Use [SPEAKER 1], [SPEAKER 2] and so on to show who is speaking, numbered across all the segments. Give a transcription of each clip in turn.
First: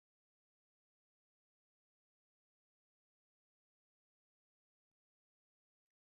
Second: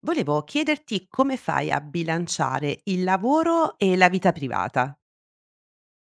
[SPEAKER 1] Volevo chiederti come fai a bilanciare il lavoro e la vita privata.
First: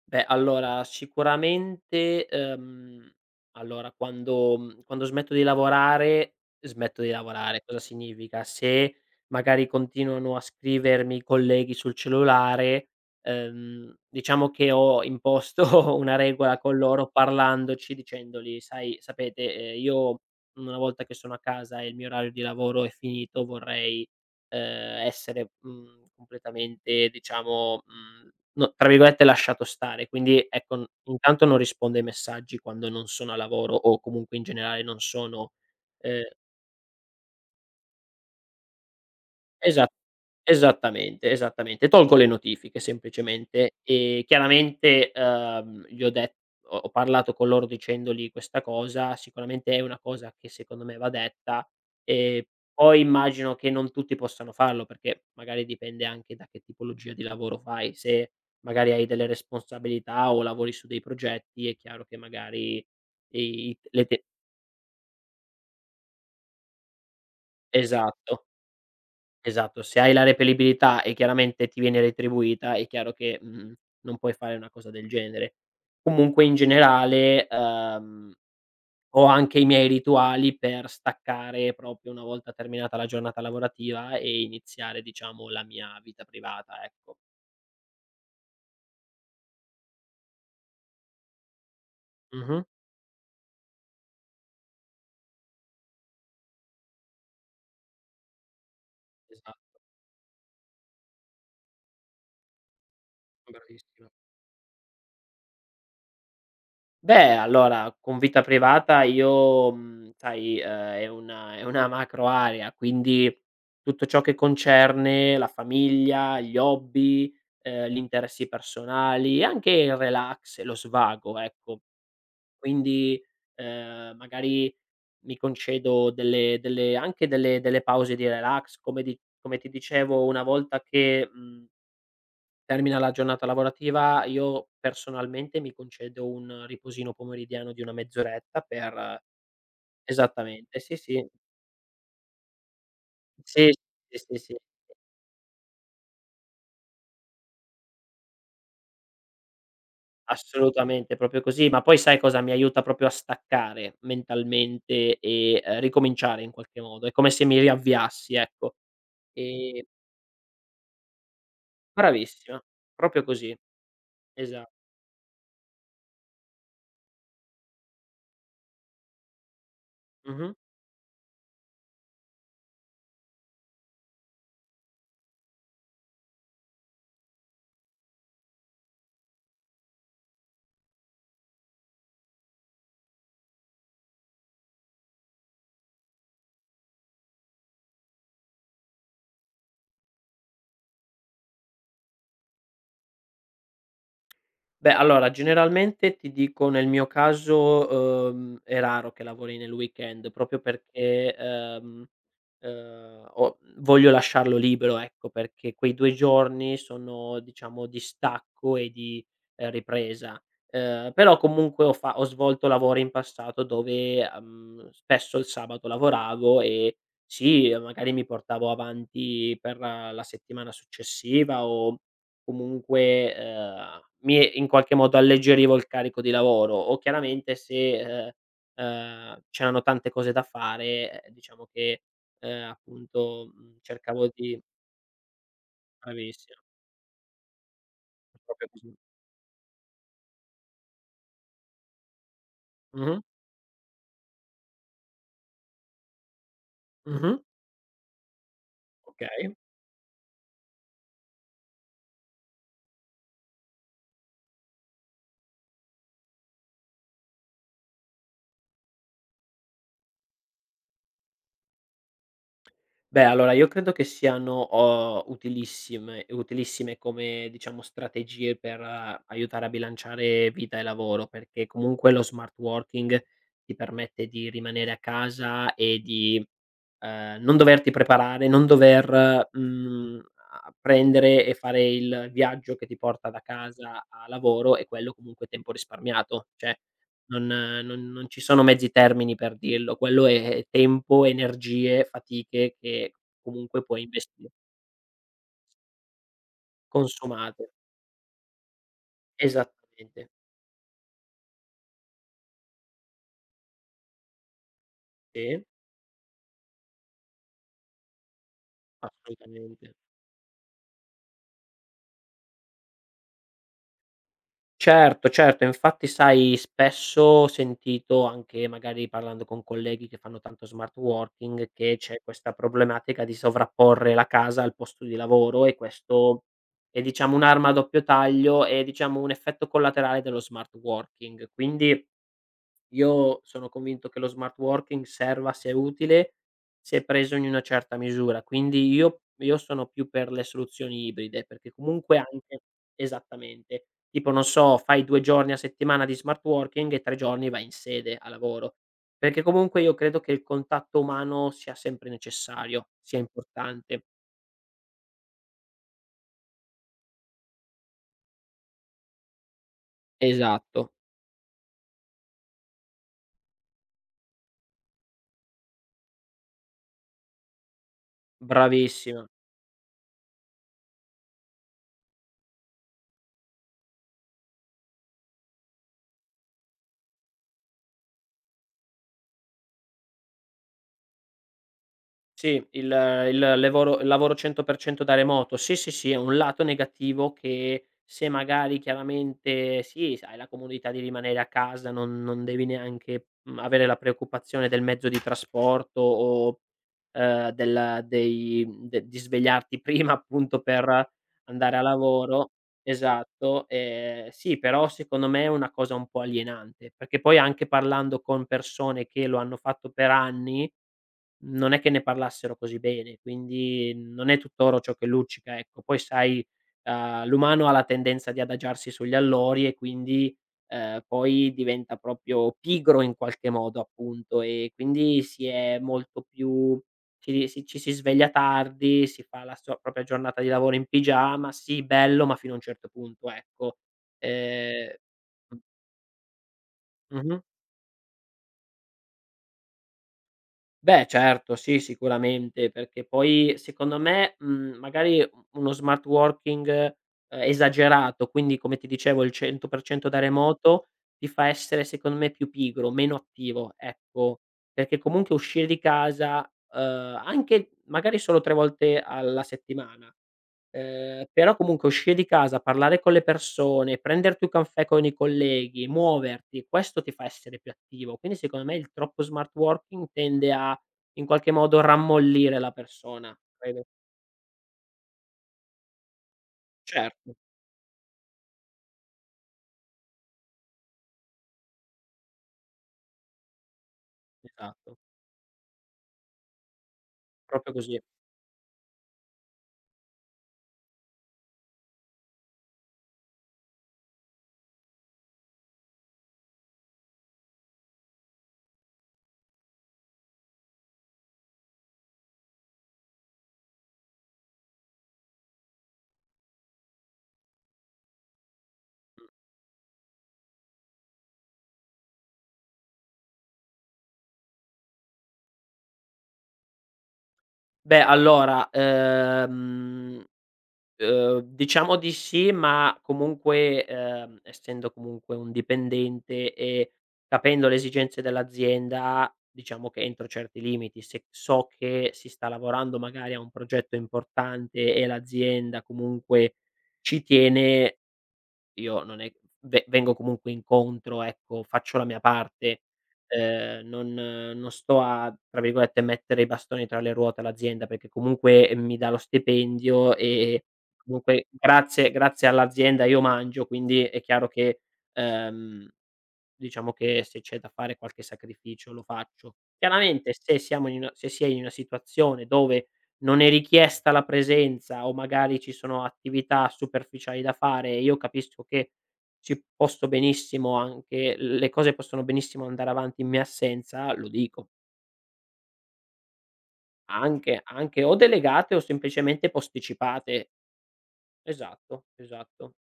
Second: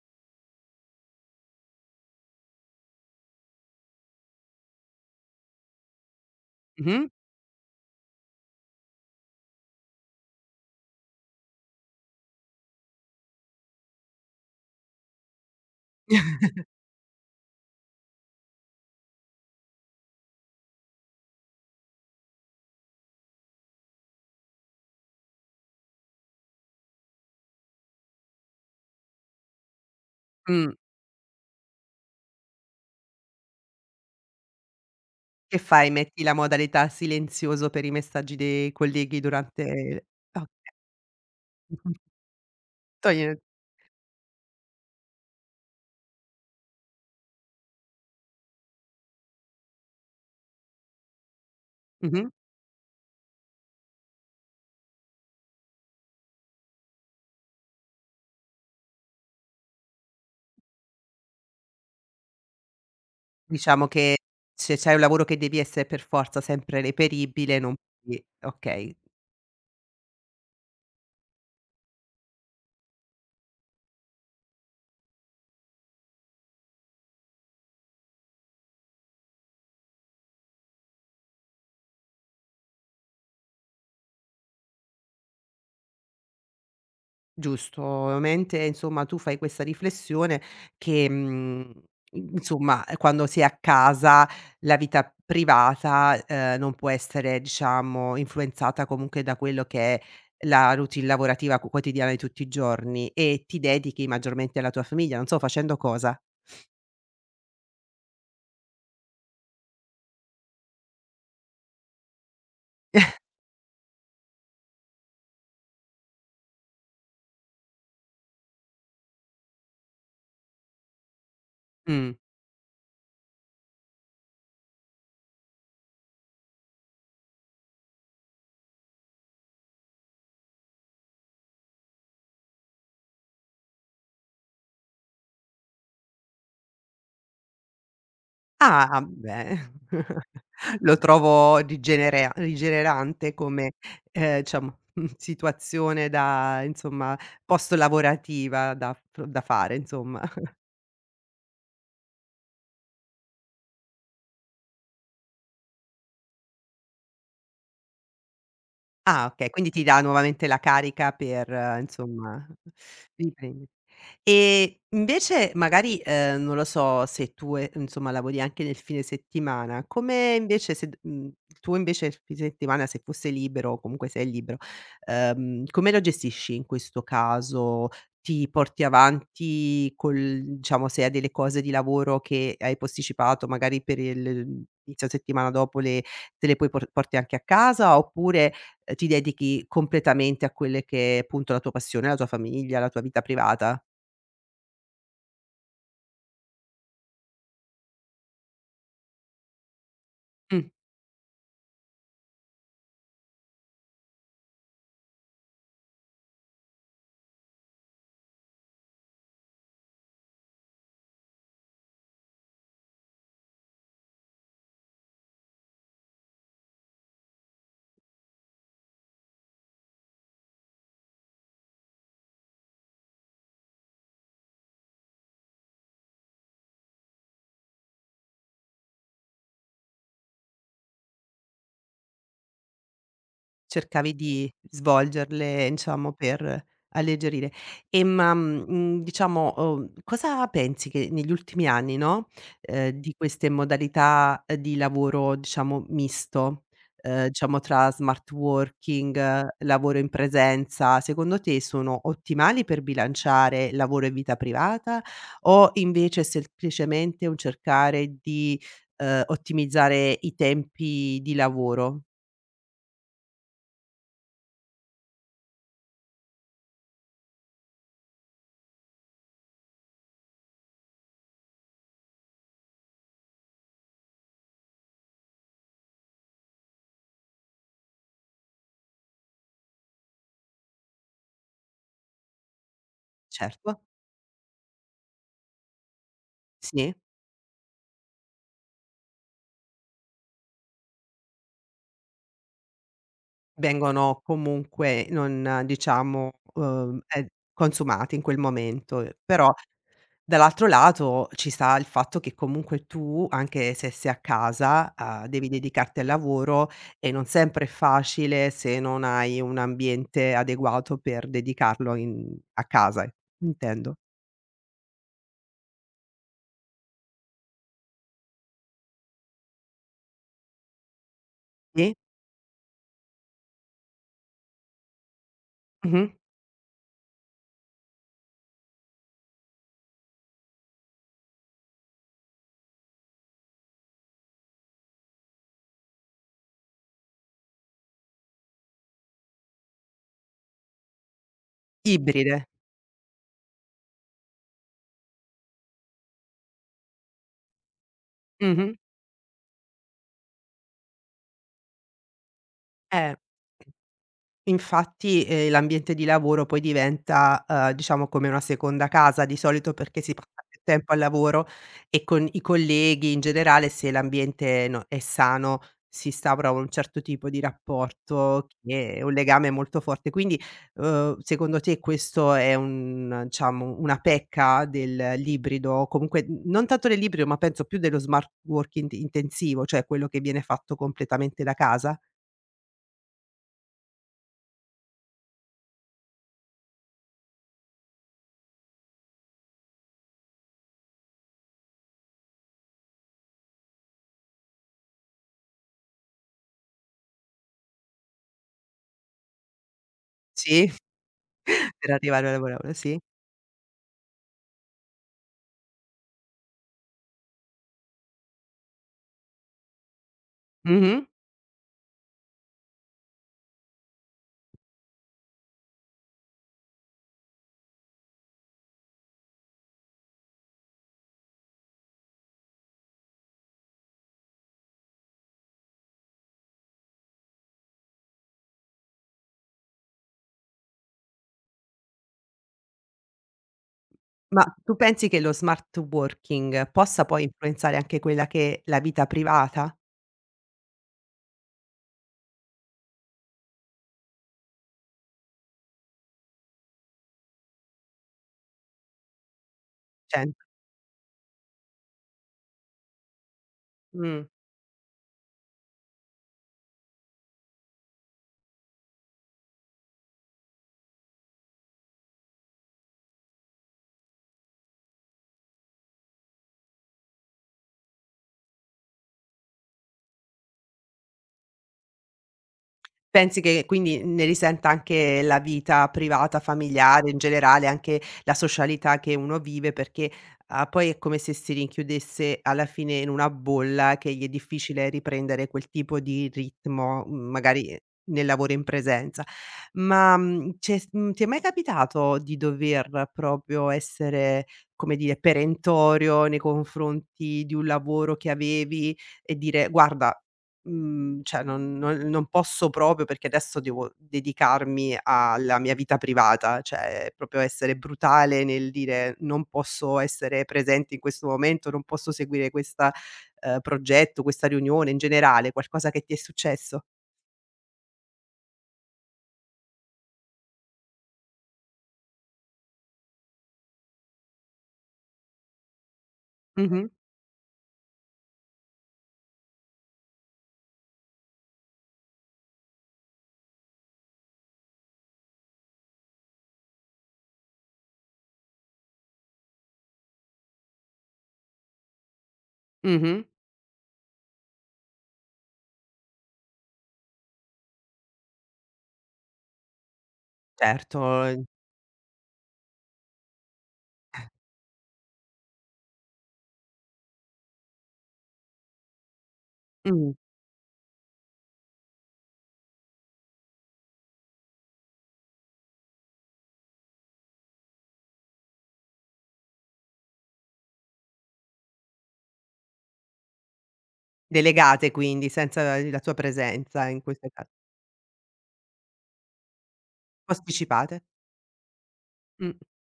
[SPEAKER 2] Beh, allora sicuramente, allora quando smetto di lavorare, smetto
[SPEAKER 1] Mh-mh.
[SPEAKER 2] di lavorare. Cosa significa? Se magari continuano a scrivermi colleghi sul cellulare, diciamo che ho imposto una regola con loro parlandoci, dicendogli: "Sai Sapete, io una volta che sono a casa e il mio orario di lavoro è finito, vorrei" essere, completamente diciamo, no tra virgolette "lasciato stare". Quindi
[SPEAKER 1] Mh.
[SPEAKER 2] ecco, n intanto non rispondo ai messaggi quando non sono a lavoro o comunque in generale non sono.
[SPEAKER 1] Che fai?
[SPEAKER 2] ehm
[SPEAKER 1] Metti la modalità silenzioso per i messaggi dei colleghi
[SPEAKER 2] Esa
[SPEAKER 1] durante o
[SPEAKER 2] Esattamente, esattamente.
[SPEAKER 1] mh-mh.
[SPEAKER 2] Tolgo le notifiche
[SPEAKER 1] Toglie.
[SPEAKER 2] semplicemente e chiaramente, gli ho det ho parlato con loro dicendogli questa cosa, sicuramente è una cosa che secondo me va detta,
[SPEAKER 1] Mh-mh.
[SPEAKER 2] e poi immagino che non tutti possano farlo, perché magari dipende anche da che tipologia di lavoro fai. Se magari hai delle responsabilità o lavori su dei progetti, è chiaro che magari i i
[SPEAKER 1] Diciamo
[SPEAKER 2] le
[SPEAKER 1] che
[SPEAKER 2] te
[SPEAKER 1] se c'hai un lavoro che devi essere per forza sempre reperibile non puoi,
[SPEAKER 2] esatto.
[SPEAKER 1] okay.
[SPEAKER 2] Esatto, se hai la reperibilità e chiaramente ti viene retribuita, è chiaro che, non puoi fare una cosa del genere. Comunque in generale, ho anche i miei rituali per staccare proprio una volta terminata la giornata lavorativa e iniziare diciamo la mia vita privata, ecco.
[SPEAKER 1] Giusto, ovviamente insomma tu fai questa riflessione che,
[SPEAKER 2] Mh-mh,
[SPEAKER 1] insomma, quando si è a casa la vita privata, non può essere diciamo influenzata comunque da quello che
[SPEAKER 2] esatto,
[SPEAKER 1] è la routine lavorativa qu quotidiana di tutti i giorni e ti dedichi
[SPEAKER 2] bravissima.
[SPEAKER 1] maggiormente alla tua famiglia, non so facendo cosa?
[SPEAKER 2] Beh, allora con vita privata io, sai, è una macro area, quindi tutto ciò che concerne la famiglia, gli hobby, gli interessi personali e anche il relax e lo svago, ecco.
[SPEAKER 1] Mh.
[SPEAKER 2] Quindi, magari mi concedo delle delle anche delle delle pause di relax, come di come ti dicevo una volta che. Mhmm Termina la giornata lavorativa, io personalmente mi concedo un riposino pomeridiano di una mezz'oretta.
[SPEAKER 1] Ah,
[SPEAKER 2] Per
[SPEAKER 1] beh,
[SPEAKER 2] Esattamente, sì,
[SPEAKER 1] lo
[SPEAKER 2] sì.
[SPEAKER 1] trovo rigenerante
[SPEAKER 2] Sì,
[SPEAKER 1] come,
[SPEAKER 2] sì, sì, sì,
[SPEAKER 1] diciamo, situazione da insomma, post lavorativa da fare, insomma.
[SPEAKER 2] assolutamente, proprio così. Ma poi sai cosa mi aiuta proprio a staccare mentalmente e, ricominciare in qualche modo. È come se mi riavviassi, ecco.
[SPEAKER 1] Ah, okay, quindi
[SPEAKER 2] Ehm
[SPEAKER 1] ti dà nuovamente la carica per, insomma,
[SPEAKER 2] Bravissima, proprio così,
[SPEAKER 1] riprendi.
[SPEAKER 2] esa
[SPEAKER 1] E invece magari, non lo so se tu, insomma lavori anche nel fine settimana, come
[SPEAKER 2] mh-mh.
[SPEAKER 1] invece se d mhmm, tu invece il fine settimana se fosse libero o comunque sei libero, come lo gestisci in questo caso? Ti porti avanti col diciamo se hai delle cose di lavoro che hai posticipato magari per il inizio settimana dopo le te le poi porti anche a casa, oppure, ti dedichi completamente a quelle che è appunto la tua passione, la tua famiglia, la tua vita privata?
[SPEAKER 2] Beh, allora generalmente ti dico nel mio caso, è raro che lavori nel weekend proprio
[SPEAKER 1] Mh,
[SPEAKER 2] perché, ho voglio lasciarlo libero, ecco, perché quei 2 giorni sono diciamo di stacco e di ripresa. Però comunque ho svolto lavori in passato dove, spesso il sabato lavoravo e sì, magari mi portavo avanti per la settimana successiva o comunque, mi in qualche modo alleggerivo il carico di lavoro o chiaramente se, c'erano tante cose da fare, diciamo che, appunto,
[SPEAKER 1] cercavi
[SPEAKER 2] cercavo
[SPEAKER 1] di
[SPEAKER 2] di.
[SPEAKER 1] svolgerle, diciamo,
[SPEAKER 2] Bravissima,
[SPEAKER 1] per alleggerire. E ma,
[SPEAKER 2] proprio così.
[SPEAKER 1] diciamo, cosa pensi che negli ultimi anni, no, di
[SPEAKER 2] Mh-mh,
[SPEAKER 1] queste modalità, di lavoro, diciamo, misto,
[SPEAKER 2] mh-mh,
[SPEAKER 1] diciamo tra smart working,
[SPEAKER 2] okay.
[SPEAKER 1] lavoro in presenza, secondo te sono ottimali per bilanciare lavoro e vita privata o invece è semplicemente un cercare di, ottimizzare i tempi di lavoro?
[SPEAKER 2] Beh, allora io credo che siano, utilissime utilissime come, diciamo, strategie per aiutare a bilanciare vita e lavoro, perché comunque lo smart working ti permette di rimanere a casa e di, non doverti preparare, non dover, a prendere e fare il viaggio che ti porta da
[SPEAKER 1] Certo.
[SPEAKER 2] casa a lavoro e quello comunque è tempo risparmiato. Cioè
[SPEAKER 1] Sì,
[SPEAKER 2] non ci sono mezzi termini per dirlo. Quello è tempo, energie, fatiche che comunque puoi
[SPEAKER 1] vengono
[SPEAKER 2] investire.
[SPEAKER 1] comunque non diciamo,
[SPEAKER 2] Consumate.
[SPEAKER 1] consumati in quel momento, però
[SPEAKER 2] Esattamente.
[SPEAKER 1] dall'altro lato ci sta il fatto che comunque tu, anche se sei a casa, devi
[SPEAKER 2] Sì,
[SPEAKER 1] dedicarti al lavoro e non sempre è facile se non hai un
[SPEAKER 2] assolutamente.
[SPEAKER 1] ambiente adeguato per dedicarlo in a casa, intendo.
[SPEAKER 2] Certo, certo. Infatti sai, spesso ho sentito, anche magari parlando con colleghi che fanno tanto smart working,
[SPEAKER 1] Sì,
[SPEAKER 2] che c'è questa problematica di sovrapporre la casa al posto di lavoro e
[SPEAKER 1] mh-mh.
[SPEAKER 2] questo è diciamo un'arma a doppio taglio, è diciamo un effetto collaterale dello smart working. Quindi io sono convinto che lo smart working serva se utile, se preso in una certa misura. Quindi io sono più per le soluzioni ibride, perché comunque
[SPEAKER 1] Ibride.
[SPEAKER 2] anche esattamente. Tipo non so, fai 2 giorni a settimana di smart working e 3 giorni vai in sede a
[SPEAKER 1] Mh-mh.
[SPEAKER 2] lavoro, perché comunque io credo che il contatto umano sia sempre necessario,
[SPEAKER 1] Eh.
[SPEAKER 2] sia importante.
[SPEAKER 1] Infatti, l'ambiente di lavoro poi diventa, diciamo come una seconda casa di solito perché si passa più
[SPEAKER 2] Esatto,
[SPEAKER 1] tempo al lavoro e con i colleghi in generale se l'ambiente no è sano si instaura un certo tipo di rapporto che è un
[SPEAKER 2] bravissima.
[SPEAKER 1] legame molto forte. Quindi, secondo te questo è un diciamo una pecca del l'ibrido, comunque n non tanto dell'ibrido, ma penso più dello smart working intensivo, cioè quello che viene fatto completamente da casa?
[SPEAKER 2] Sì, il lavoro 100% da remoto. Sì, sì, sì, è un lato negativo che se magari chiaramente sì, s hai la comodità di rimanere a casa, non devi neanche, avere la preoccupazione del mezzo di trasporto o, del dei de di svegliarti prima appunto
[SPEAKER 1] Sì,
[SPEAKER 2] per andare a
[SPEAKER 1] per arrivare al
[SPEAKER 2] lavoro.
[SPEAKER 1] lavoro, sì.
[SPEAKER 2] Esatto, sì, però secondo me è una cosa un po' alienante, perché poi anche parlando con persone che lo hanno fatto per anni
[SPEAKER 1] Mh-mh.
[SPEAKER 2] non è che ne parlassero così bene, quindi non è tutt'oro ciò che luccica, ecco. Poi sai, l'umano ha la tendenza di adagiarsi sugli allori e quindi, poi diventa proprio pigro in qualche modo, appunto, e quindi si è molto più ci si sveglia tardi, si fa la sua propria giornata di lavoro in pigiama, sì bello, ma fino a un certo punto, ecco.
[SPEAKER 1] Ma tu
[SPEAKER 2] Ehm
[SPEAKER 1] pensi che lo
[SPEAKER 2] mh.
[SPEAKER 1] smart working possa poi
[SPEAKER 2] Mh-mh.
[SPEAKER 1] influenzare anche quella che è la vita privata?
[SPEAKER 2] Beh certo, sì, sicuramente, perché poi secondo me, magari u uno smart working, esagerato, quindi come ti dicevo il 100% da
[SPEAKER 1] Cioè,
[SPEAKER 2] remoto, ti fa essere secondo me più pigro, meno attivo,
[SPEAKER 1] mh.
[SPEAKER 2] ecco. Perché comunque uscire di casa, anche magari solo 3 volte alla settimana. Però comunque uscire di casa, parlare con le persone, prenderti un caffè con i colleghi, muoverti, questo ti fa essere più attivo. Quindi secondo me il troppo smart working tende a, in qualche modo, rammollire la persona,
[SPEAKER 1] Pensi che
[SPEAKER 2] credo.
[SPEAKER 1] quindi ne risenta anche la vita privata, familiare, in
[SPEAKER 2] Certo,
[SPEAKER 1] generale, anche la socialità che uno vive, perché, poi è come se si rinchiudesse alla fine in una bolla che gli è difficile
[SPEAKER 2] esatto,
[SPEAKER 1] riprendere quel tipo di ritmo, magari,
[SPEAKER 2] proprio così.
[SPEAKER 1] nel lavoro in presenza. Ma, mhmm, c'è s mhmm, ti è mai capitato di dover proprio essere, come dire, perentorio nei confronti di un lavoro che avevi e dire: "Guarda". Cioè non posso proprio perché adesso devo dedicarmi alla mia vita privata, cioè proprio essere brutale nel dire: "Non posso essere presente in questo momento, non posso seguire questa progetto, questa riunione". In generale, qualcosa che ti è successo?
[SPEAKER 2] Beh allora, diciamo di sì, ma comunque, essendo comunque un dipendente
[SPEAKER 1] Mh-mh,
[SPEAKER 2] e capendo le esigenze dell'azienda, diciamo che entro certi limiti, se so che si sta lavorando magari a un progetto importante e l'azienda comunque ci tiene, io non è ve vengo comunque incontro, ecco, faccio la mia parte,
[SPEAKER 1] mh-mh.
[SPEAKER 2] non sto a, tra virgolette, "mettere i bastoni tra le ruote" all'azienda, perché comunque mi dà lo stipendio e
[SPEAKER 1] Certo, ehm
[SPEAKER 2] comunque grazie all'azienda io mangio, quindi è chiaro che. ehm diciamo che se c'è da fare qualche sacrificio lo faccio.
[SPEAKER 1] mh.
[SPEAKER 2] Chiaramente se si è in una situazione dove non è richiesta la presenza o magari ci sono attività superficiali da fare, e io capisco che ci posso benissimo anche le cose possono benissimo andare avanti in mia assenza, lo dico.
[SPEAKER 1] Delegate quindi, senza la tua presenza in questo ca
[SPEAKER 2] Anche o delegate o semplicemente posticipate.
[SPEAKER 1] posticipate.
[SPEAKER 2] Esatto,
[SPEAKER 1] Mh.
[SPEAKER 2] esatto.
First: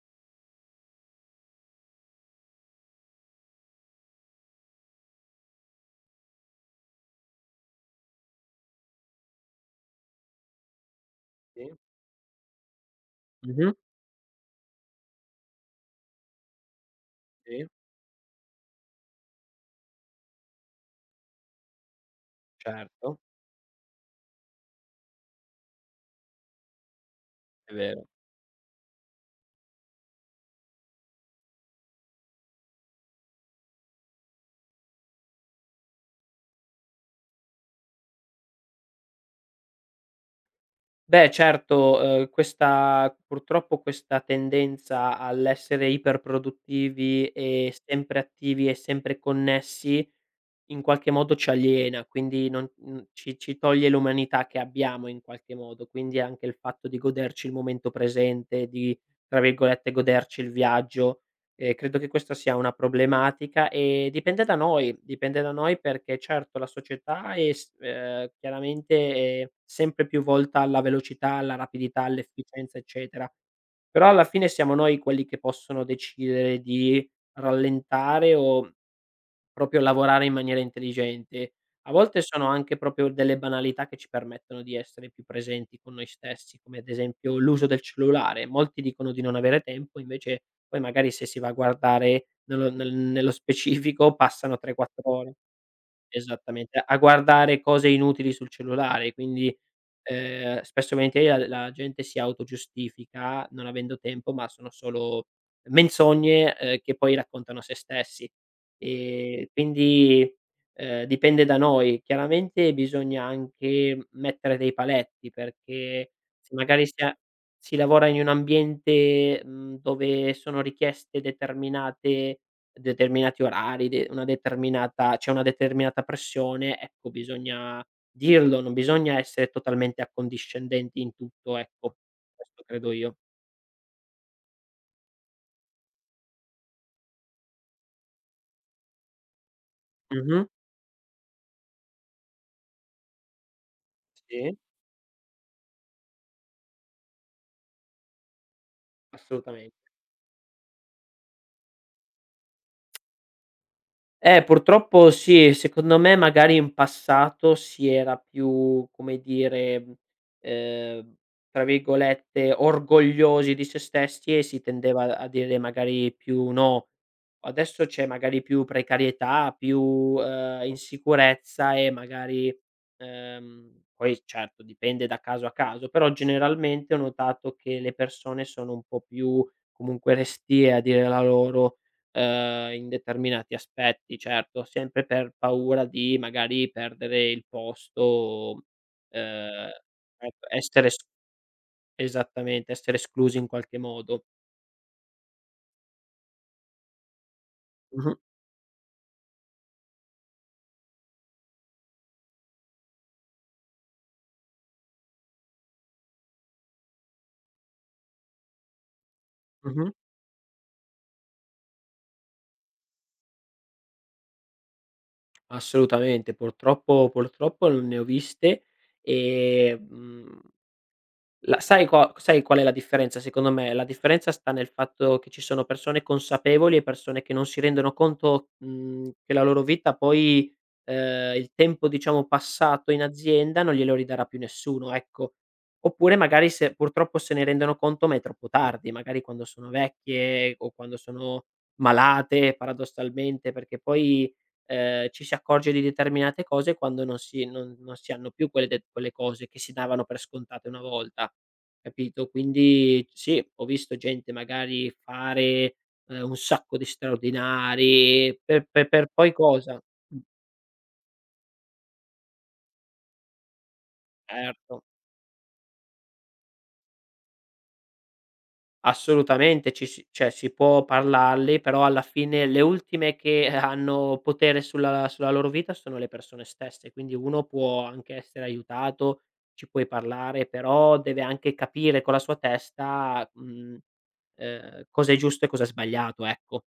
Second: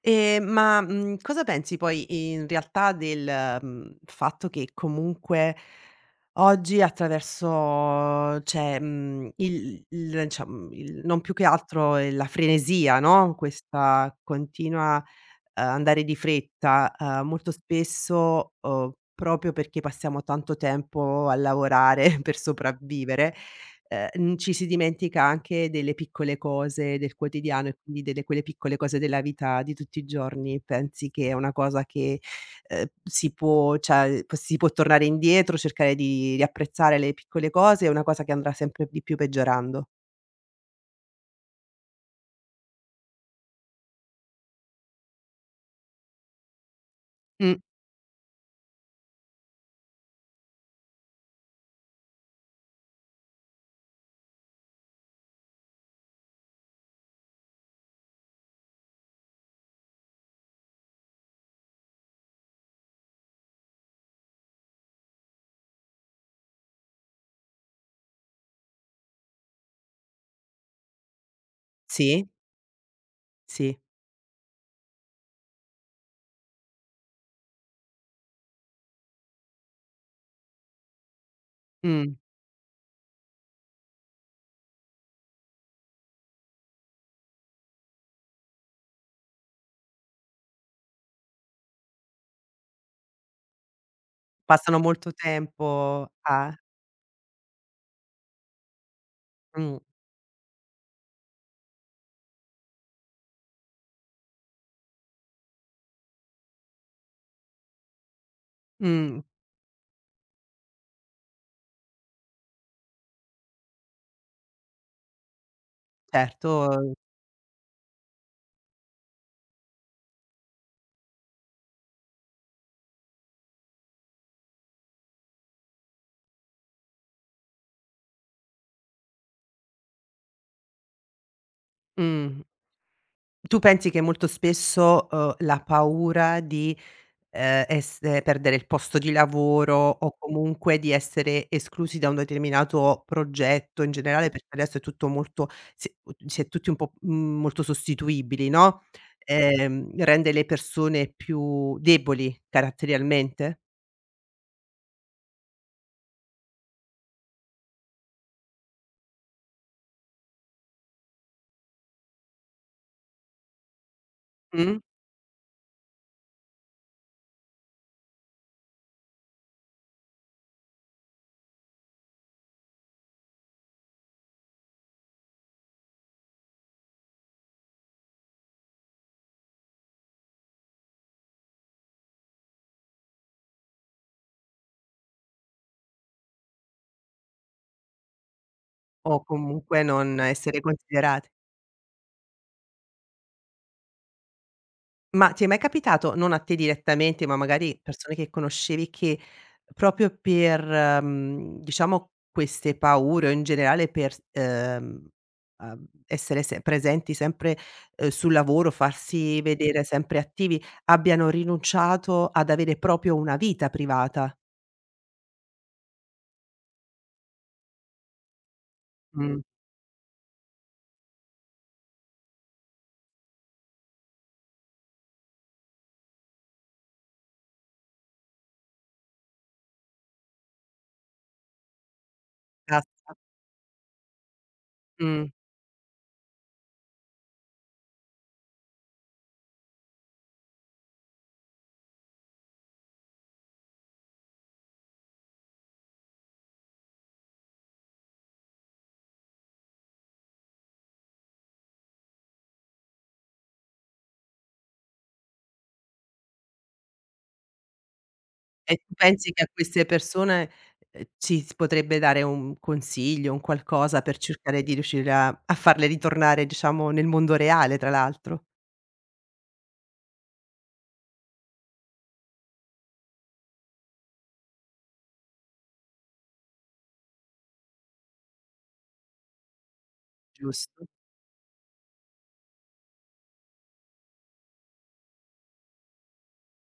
[SPEAKER 1] Ma, cosa pensi poi in realtà del, fatto che comunque oggi attraverso cioè, il non più che
[SPEAKER 2] Sì.
[SPEAKER 1] altro, la frenesia, no,
[SPEAKER 2] Mh-mh.
[SPEAKER 1] questa continua, andare di fretta, molto
[SPEAKER 2] Sì,
[SPEAKER 1] spesso, proprio perché passiamo tanto tempo a lavorare per
[SPEAKER 2] certo,
[SPEAKER 1] sopravvivere. Ci si dimentica anche delle piccole cose del quotidiano
[SPEAKER 2] è
[SPEAKER 1] e quindi
[SPEAKER 2] vero.
[SPEAKER 1] delle quelle piccole cose della vita di tutti i giorni. Pensi che è una cosa che, si può tornare indietro, cercare di riapprezzare le piccole cose, è una cosa che andrà sempre di più peggiorando?
[SPEAKER 2] Beh certo, questa purtroppo questa tendenza all'essere iperproduttivi
[SPEAKER 1] Mh,
[SPEAKER 2] e sempre attivi e sempre connessi, in qualche modo ci aliena, quindi non ci toglie l'umanità che abbiamo in qualche modo, quindi anche il fatto di goderci il momento presente, di, tra virgolette, "goderci il viaggio", credo che questa sia una problematica e dipende da noi perché certo la società è s chiaramente è sempre più volta alla velocità, alla rapidità,
[SPEAKER 1] sì,
[SPEAKER 2] all'efficienza, eccetera.
[SPEAKER 1] sì,
[SPEAKER 2] Però alla fine siamo noi quelli che possono decidere di rallentare o proprio lavorare in maniera intelligente. A
[SPEAKER 1] mh.
[SPEAKER 2] volte sono anche proprio delle banalità che ci permettono di essere più presenti con noi stessi, come ad esempio l'uso del cellulare. Molti dicono di non avere tempo, invece poi magari se si va a guardare nello specifico passano 3,
[SPEAKER 1] Passano
[SPEAKER 2] 4
[SPEAKER 1] molto
[SPEAKER 2] ore
[SPEAKER 1] tempo a.
[SPEAKER 2] esattamente, a guardare cose inutili sul cellulare, quindi
[SPEAKER 1] Mh,
[SPEAKER 2] spesso e volentieri la gente si autogiustifica non avendo tempo, ma sono solo menzogne, che poi raccontano a se stessi.
[SPEAKER 1] mh,
[SPEAKER 2] Quindi, dipende da noi. Chiaramente bisogna anche mettere dei paletti, perché se magari
[SPEAKER 1] certo,
[SPEAKER 2] si lavora in un ambiente, dove sono richieste determinate determinati orari, de una determinata c'è una determinata pressione, ecco bisogna dirlo, non bisogna essere totalmente accondiscendenti in tutto, ecco.
[SPEAKER 1] mh.
[SPEAKER 2] Questo credo io.
[SPEAKER 1] Tu pensi che molto spesso, la paura di ess perdere il posto di lavoro o
[SPEAKER 2] Mh-mh.
[SPEAKER 1] comunque di essere esclusi da un determinato progetto in generale, perché
[SPEAKER 2] Sì,
[SPEAKER 1] adesso è tutto molto si è tutti un po', molto sostituibili, no,
[SPEAKER 2] assolutamente.
[SPEAKER 1] rende le persone più deboli caratterialmente?
[SPEAKER 2] Purtroppo sì, secondo me magari in passato si era più, come dire, ehm, tra virgolette, "orgogliosi" di se stessi e si
[SPEAKER 1] Mh?
[SPEAKER 2] tendeva a dire magari più "no". Adesso c'è magari più precarietà, più, insicurezza e magari, poi certo dipende da caso a caso, però generalmente ho notato che le persone sono un po' più comunque restie a dire la loro in determinati aspetti, certo, sempre per paura di magari perdere il posto,
[SPEAKER 1] O
[SPEAKER 2] ehm,
[SPEAKER 1] comunque non
[SPEAKER 2] ecco,
[SPEAKER 1] essere
[SPEAKER 2] essere es
[SPEAKER 1] considerate.
[SPEAKER 2] esattamente, essere esclusi in qualche modo.
[SPEAKER 1] Ma ti è mai capitato, non a te direttamente, ma magari persone
[SPEAKER 2] Mh-mh,
[SPEAKER 1] che conoscevi che proprio per, diciamo queste paure o in generale per s essere se presenti sempre, sul lavoro, farsi vedere
[SPEAKER 2] mh-mh.
[SPEAKER 1] sempre attivi, abbiano rinunciato ad avere proprio una vita privata?
[SPEAKER 2] Assolutamente, purtroppo ne ho viste.
[SPEAKER 1] Mh,
[SPEAKER 2] ehm La sai qua Sai qual è la differenza secondo me? La differenza sta nel fatto che ci sono persone consapevoli e persone che non si rendono conto, che la loro vita poi, il tempo diciamo passato in
[SPEAKER 1] cassa.
[SPEAKER 2] azienda non glielo ridarà più nessuno,
[SPEAKER 1] Mh.
[SPEAKER 2] ecco. Oppure magari se purtroppo se ne rendono conto ma è troppo tardi, magari quando sono vecchie o quando sono malate paradossalmente, perché poi ci si accorge di determinate cose quando non si hanno più quelle cose che si davano per scontate una volta, capito? Quindi sì, ho visto gente magari fare, un sacco di straordinari per
[SPEAKER 1] E
[SPEAKER 2] pe
[SPEAKER 1] tu
[SPEAKER 2] per
[SPEAKER 1] pensi
[SPEAKER 2] poi
[SPEAKER 1] che a
[SPEAKER 2] cosa?
[SPEAKER 1] queste
[SPEAKER 2] Mh,
[SPEAKER 1] persone, ci si potrebbe dare un consiglio, un qualcosa per cercare di
[SPEAKER 2] certo.
[SPEAKER 1] riuscire a farle ritornare, diciamo, nel mondo reale tra l'altro,
[SPEAKER 2] Assolutamente, ci si cioè si può parlarli, però alla fine le ultime che hanno potere sulla loro vita sono le persone stesse, quindi uno può anche essere aiutato, ci puoi parlare,
[SPEAKER 1] giusto?
[SPEAKER 2] però deve anche capire con la sua testa, cosa è giusto e cosa è sbagliato, ecco.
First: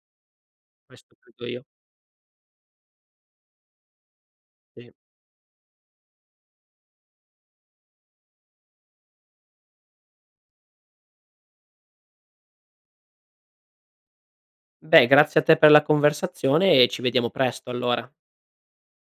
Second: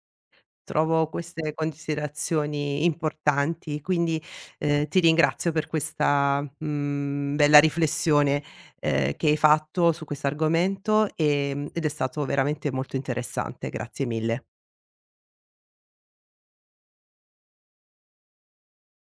[SPEAKER 1] Trovo
[SPEAKER 2] Questo credo
[SPEAKER 1] queste
[SPEAKER 2] io,
[SPEAKER 1] considerazioni importanti, quindi,
[SPEAKER 2] sì.
[SPEAKER 1] ti ringrazio per questa, bella riflessione, che hai fatto su questo argomento, ed è stato veramente molto interessante. Grazie mille.
[SPEAKER 2] Beh, grazie a te per la conversazione e ci vediamo presto allora.